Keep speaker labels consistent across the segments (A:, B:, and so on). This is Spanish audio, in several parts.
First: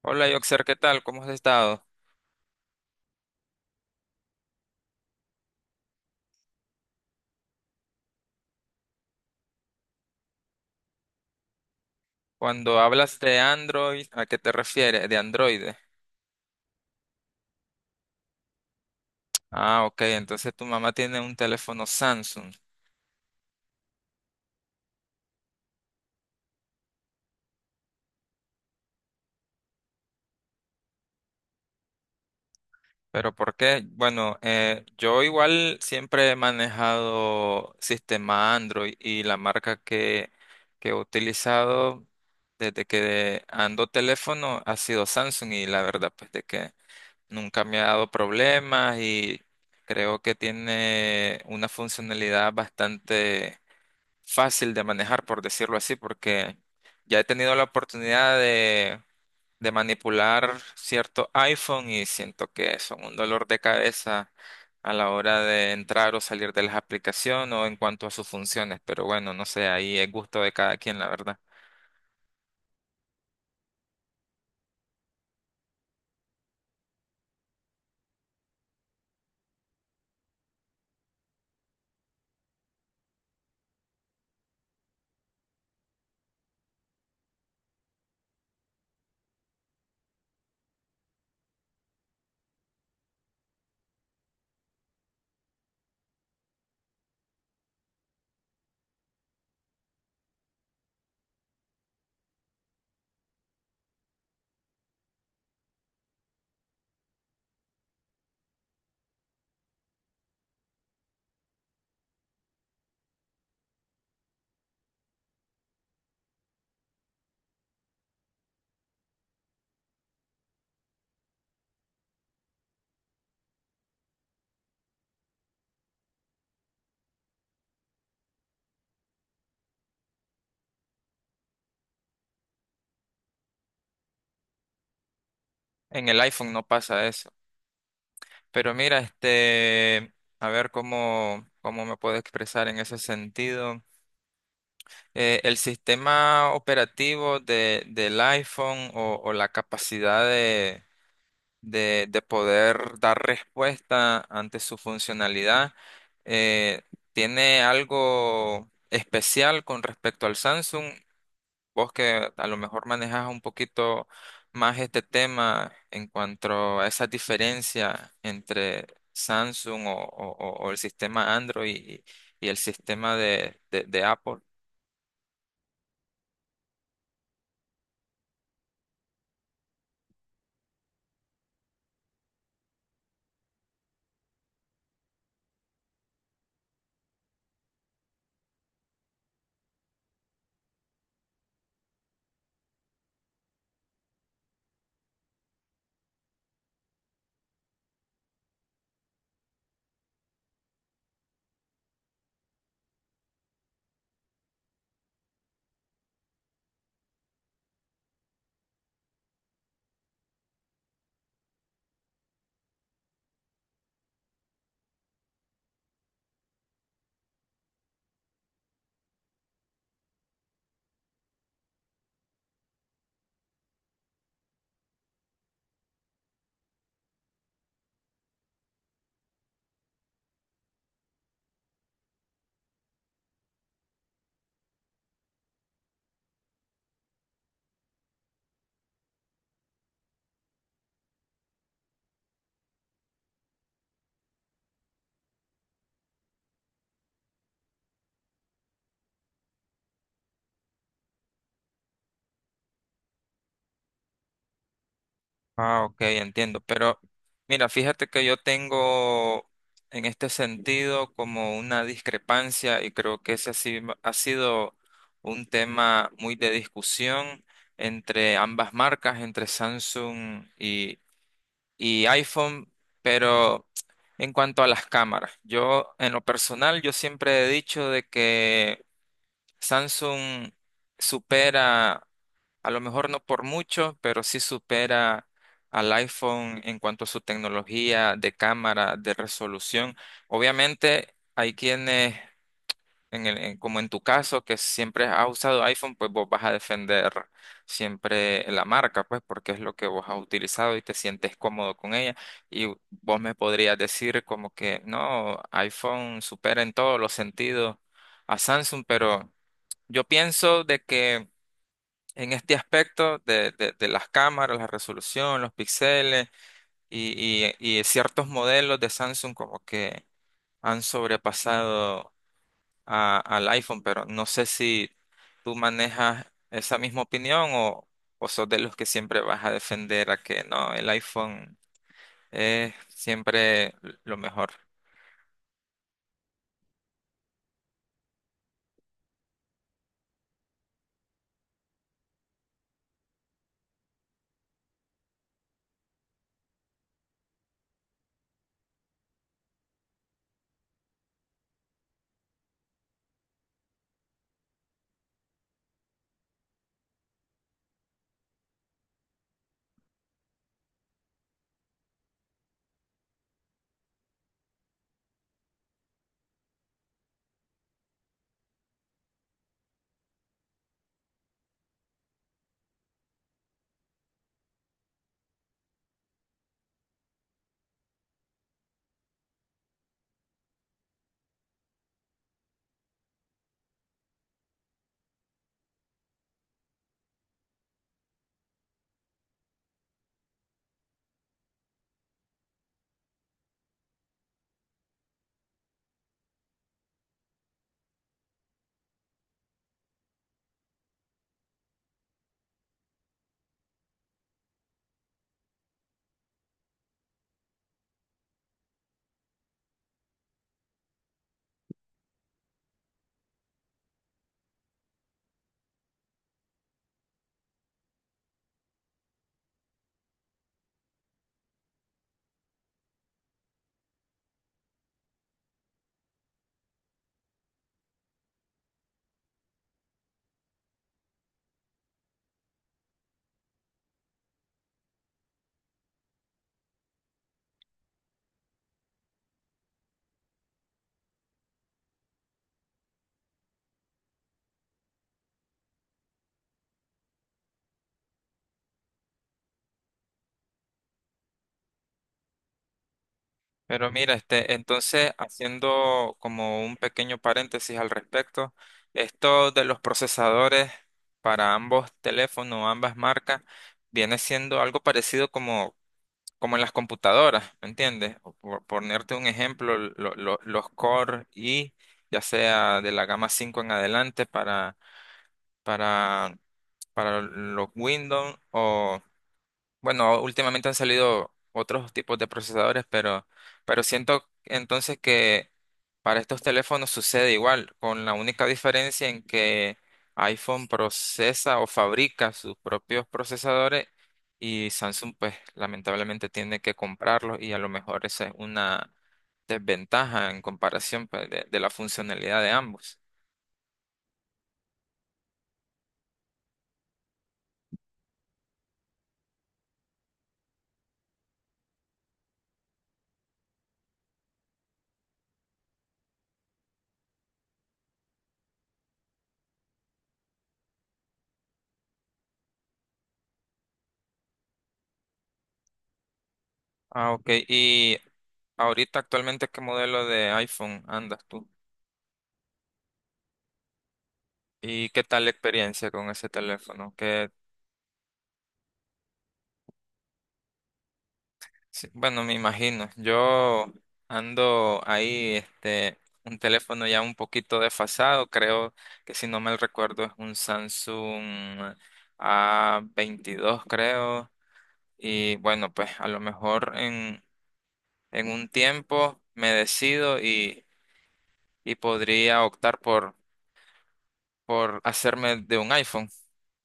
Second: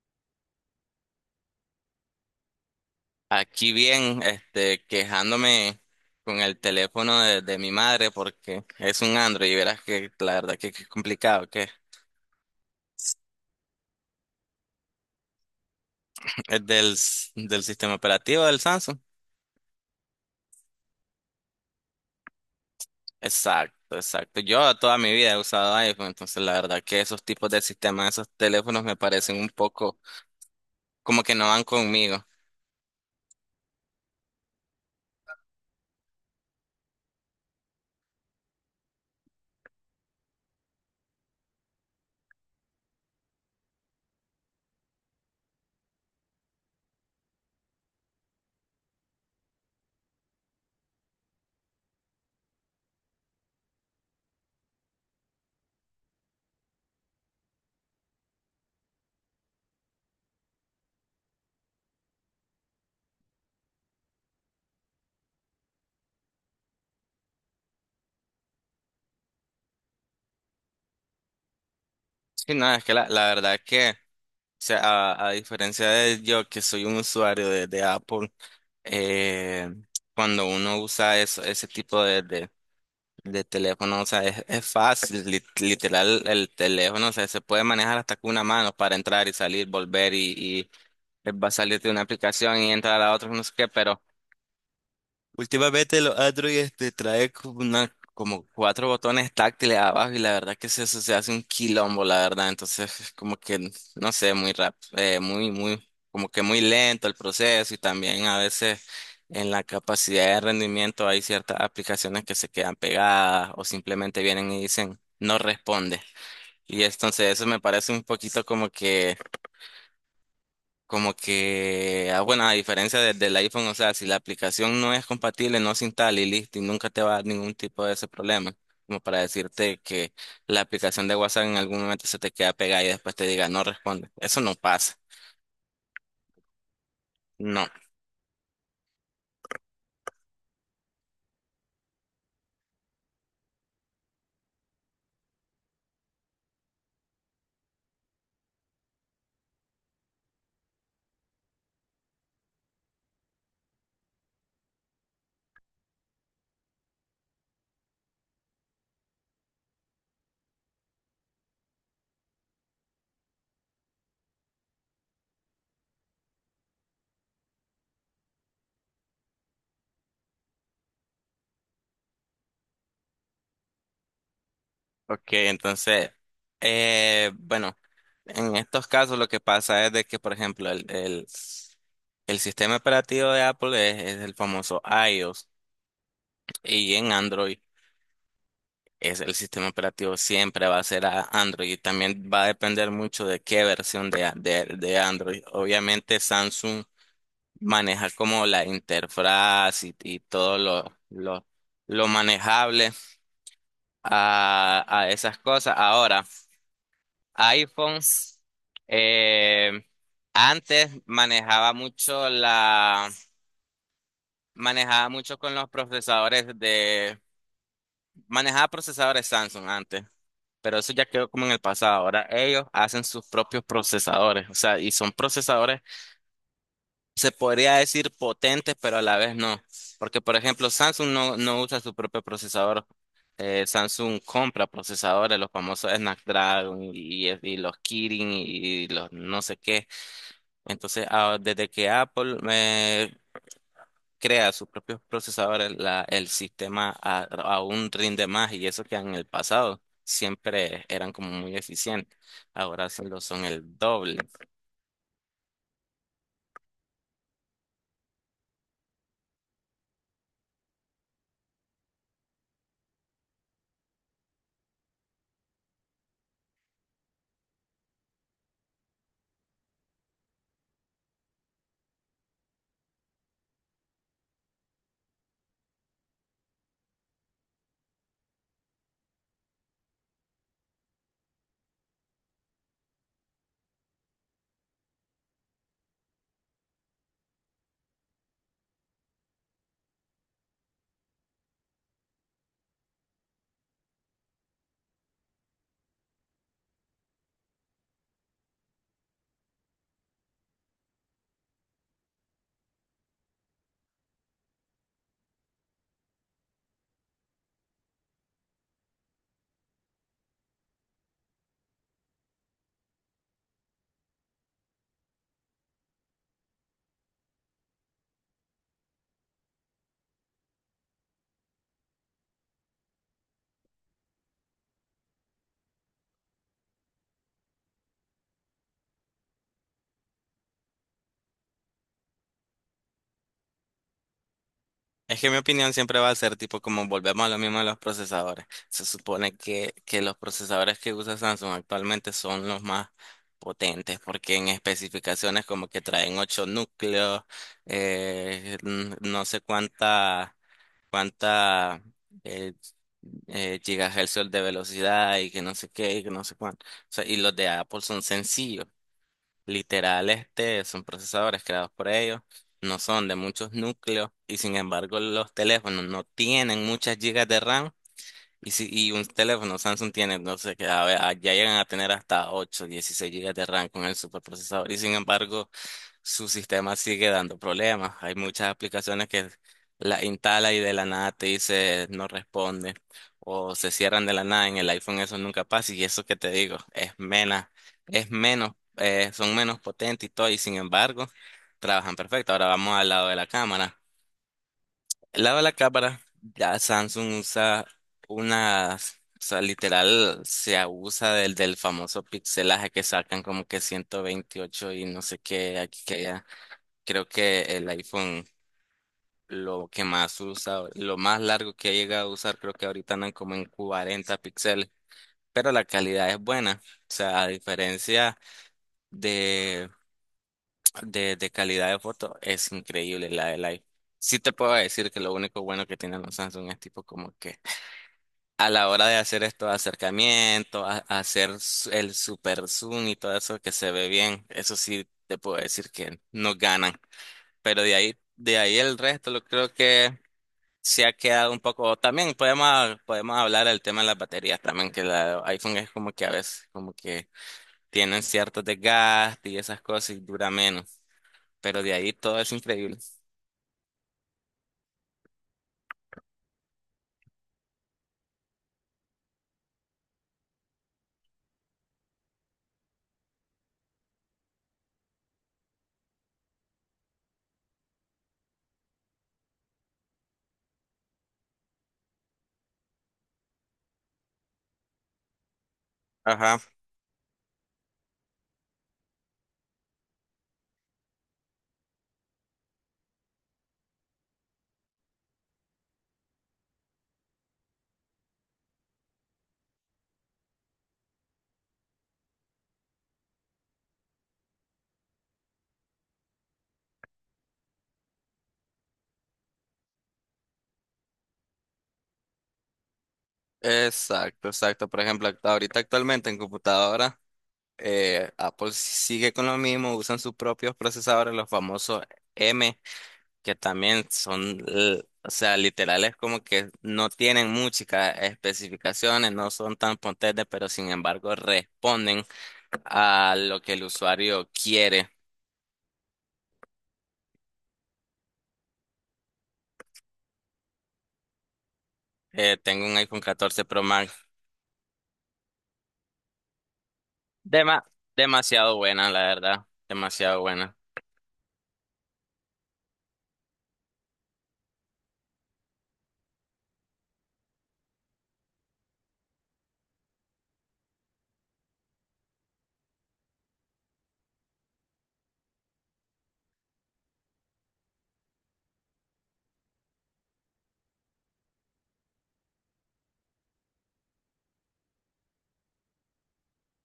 A: Hola, Yoxer, ¿qué tal? ¿Cómo has estado?
B: Aquí bien, quejándome con el teléfono de mi madre porque es un Android y verás que la verdad que es complicado, que
A: Cuando hablas de Android, ¿a qué te refieres? De Android.
B: es del sistema operativo del Samsung.
A: Ah, ok, entonces tu mamá tiene un teléfono Samsung.
B: Exacto, exacto. Yo toda mi vida he usado iPhone, entonces la verdad que esos tipos de sistemas, esos teléfonos me parecen un poco como que no van conmigo.
A: ¿Pero por qué? Bueno, yo igual siempre he manejado sistema Android y la marca que he utilizado desde que ando teléfono ha sido Samsung y la verdad pues de que nunca me ha dado problemas y creo que tiene una funcionalidad bastante fácil de manejar, por decirlo así, porque ya he tenido la oportunidad de manipular cierto iPhone y siento que son un dolor de cabeza a la hora de entrar o salir de las aplicaciones o en cuanto a sus funciones, pero bueno, no sé, ahí es gusto de cada quien, la verdad.
B: Sí, no, es que la verdad que, o sea, a diferencia de yo que soy un usuario de Apple, eh, cuando uno usa eso, ese tipo de teléfono, o sea, es fácil, literal, el teléfono, o sea, se puede manejar hasta con una mano para entrar y salir, volver y va a salir de una aplicación y entrar a otra, no sé qué, pero últimamente los Android trae como, como cuatro botones táctiles abajo y la verdad que se hace un quilombo, la verdad. Entonces, es como que, no sé, como que muy lento el proceso y también a veces en la capacidad de rendimiento hay ciertas aplicaciones que se quedan pegadas o simplemente vienen y dicen no responde. Y entonces eso me parece un poquito como que, bueno, a diferencia del iPhone, o sea, si la aplicación no es compatible, no se instala y listo, y nunca te va a dar ningún tipo de ese problema. Como para decirte que la aplicación de WhatsApp en algún momento se te queda pegada y después te diga no responde. Eso no pasa.
A: En el iPhone no pasa eso.
B: No.
A: Pero mira, este, a ver cómo me puedo expresar en ese sentido. El sistema operativo del iPhone o la capacidad de poder dar respuesta ante su funcionalidad eh, tiene algo especial con respecto al Samsung. Vos que a lo mejor manejas un poquito más este tema en cuanto a esa diferencia entre Samsung o el sistema Android y el sistema de Apple.
B: Ok, entonces, bueno, en estos casos lo que pasa es de que, por ejemplo, el sistema operativo de Apple es el famoso iOS y en Android, es el sistema operativo, siempre va a ser a Android, y también va a depender mucho de qué versión de Android. Obviamente Samsung maneja como la interfaz y todo lo manejable a esas cosas. Ahora, iPhone, eh, antes manejaba mucho con los procesadores manejaba procesadores Samsung antes. Pero eso ya quedó como en el pasado. Ahora ellos hacen sus propios procesadores, o sea, y son procesadores, se podría decir potentes, pero a la vez no. Porque, por ejemplo, Samsung no usa su propio procesador. Samsung compra procesadores, los famosos Snapdragon y los Kirin y los no sé qué. Entonces, desde que Apple crea sus propios procesadores, el sistema aún rinde más, y eso que en el pasado siempre eran como muy eficientes, ahora sí lo son el doble.
A: Ah, ok, entiendo. Pero mira, fíjate que yo tengo en este sentido como una discrepancia y creo que ese ha si- ha sido un tema muy de discusión entre ambas marcas, entre Samsung y iPhone, pero en cuanto a las cámaras, yo en lo personal, yo siempre he dicho de que Samsung supera a lo mejor no por mucho, pero sí supera al iPhone en cuanto a su tecnología de cámara, de resolución. Obviamente, hay quienes, como en tu caso, que siempre has usado iPhone, pues vos vas a defender siempre la marca, pues porque es lo que vos has utilizado y te sientes cómodo con ella. Y vos me podrías decir como que no, iPhone supera en todos los sentidos a Samsung, pero yo pienso de que en este aspecto de las cámaras, la resolución, los píxeles y ciertos modelos de Samsung como que han sobrepasado al iPhone, pero no sé si tú manejas esa misma opinión o sos de los que siempre vas a defender a que no, el iPhone es siempre lo mejor.
B: Es que mi opinión siempre va a ser tipo como volvemos a lo mismo de los procesadores. Se supone que los procesadores que usa Samsung actualmente son los más potentes porque en especificaciones como que traen ocho núcleos, no sé cuánta eh, gigahercios de velocidad y que no sé qué y que no sé cuánto. O sea, y los de Apple son sencillos, literal, son procesadores creados por ellos, no son de muchos núcleos y sin embargo los teléfonos no tienen muchas gigas de RAM. Y, si, y un teléfono Samsung tiene, no sé qué, a ver, ya llegan a tener hasta 8 16 gigas de RAM con el superprocesador. Y sin embargo, su sistema sigue dando problemas. Hay muchas aplicaciones que la instala y de la nada te dice no responde o se cierran de la nada. En el iPhone eso nunca pasa, y eso que te digo es menos, son menos potentes y todo, y sin embargo trabajan perfecto. Ahora vamos al lado de la cámara. El lado de la cámara, ya Samsung usa unas, o sea, literal se abusa del famoso pixelaje que sacan como que 128 y no sé qué aquí que allá. Creo que el iPhone lo que más usa, lo más largo que ha llegado a usar, creo que ahorita andan como en 40 píxeles, pero la calidad es buena. O sea, a diferencia de, de calidad de foto, es increíble la del iPhone. Sí te puedo decir que lo único bueno que tienen los Samsung es tipo como que a la hora de hacer estos acercamientos, a hacer el super zoom y todo eso que se ve bien, eso sí te puedo decir que no ganan. Pero de ahí el resto lo creo que se ha quedado un poco. También podemos hablar del tema de las baterías también, que la iPhone es como que a veces como que tienen ciertos desgastes y esas cosas y dura menos. Pero de ahí todo es increíble.
A: Pero mira, este, entonces, haciendo como un pequeño paréntesis al respecto, esto de los procesadores para ambos teléfonos, ambas marcas, viene siendo algo parecido como en las computadoras, ¿me entiendes? O por, ponerte un ejemplo, los Core i, ya sea de la gama 5 en adelante para,
B: Ajá.
A: para los Windows, bueno, últimamente han salido otros tipos de procesadores, pero siento entonces que para estos teléfonos sucede igual, con la única diferencia en que iPhone procesa o fabrica sus propios procesadores y Samsung pues lamentablemente tiene que comprarlos y a lo mejor esa es una desventaja en comparación pues, de la funcionalidad de ambos.
B: Exacto, exacto. Por ejemplo, ahorita actualmente en computadora, Apple sigue con lo mismo, usan sus propios procesadores, los famosos que también son, o sea, literales como que no tienen muchas especificaciones, no son tan potentes, pero sin embargo responden a lo que el usuario quiere.
A: Ah, ok. ¿Y ahorita actualmente qué modelo de iPhone andas tú?
B: Tengo un iPhone 14 Pro Max.
A: ¿Y qué tal la experiencia con ese teléfono? Que,
B: Dema- Demasiado buena, la verdad. Demasiado buena.
A: sí, bueno, me imagino. Yo ando ahí, este, un teléfono ya un poquito desfasado. Creo que si no mal recuerdo es un Samsung A22, creo. Y bueno, pues a lo mejor en un tiempo me decido y podría optar por hacerme de un iPhone.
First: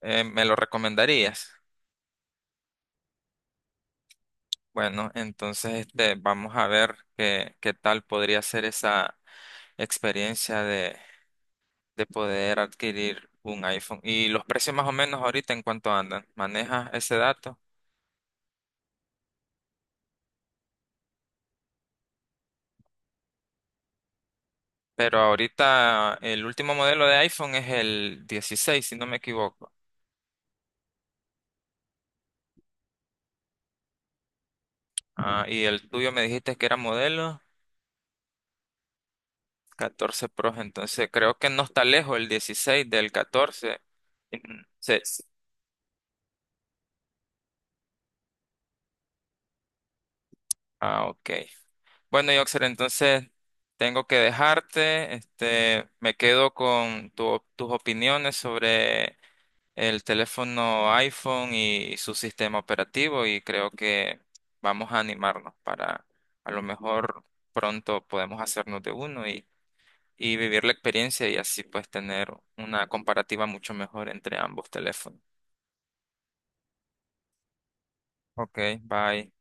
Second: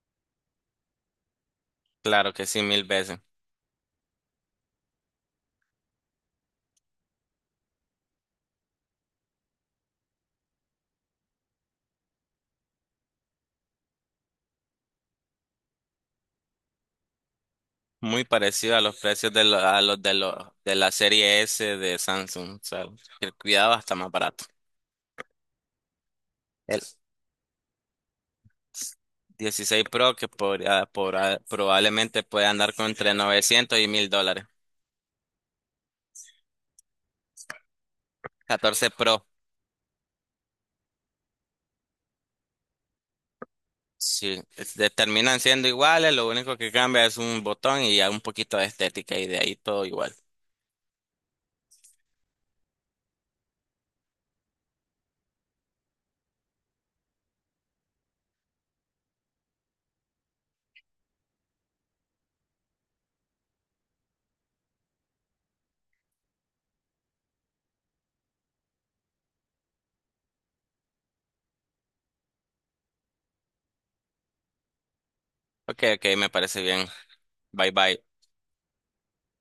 A: ¿Me lo recomendarías?
B: Claro que sí, mil veces.
A: Bueno, entonces este, vamos a ver qué tal podría ser esa experiencia de poder adquirir un iPhone. Y los precios más o menos ahorita en cuánto andan. ¿Manejas ese dato?
B: Muy parecido a los precios a los de la serie S de Samsung. O sea, el cuidado está más barato.
A: Pero ahorita el último
B: El-
A: modelo de iPhone es el 16, si no me equivoco.
B: 16 Pro que probablemente puede andar con entre $900 y $1,000.
A: Ah, y el tuyo me dijiste que era modelo
B: 14 Pro,
A: 14 Pro, entonces creo que no está lejos el 16 del 14.
B: sí,
A: Ujú. Sí. Sí.
B: terminan siendo iguales, lo único que cambia es un botón y ya un poquito de estética y de ahí todo igual.
A: Ah, ok. Bueno, Yoxer, entonces tengo que dejarte. Este, me quedo con tus opiniones sobre el teléfono iPhone y su sistema operativo y creo que vamos a animarnos para a lo mejor pronto podemos hacernos de uno y vivir la experiencia y así pues tener una comparativa mucho mejor entre ambos teléfonos.
B: Ok, ok, me parece bien. Bye bye.
A: Ok, bye.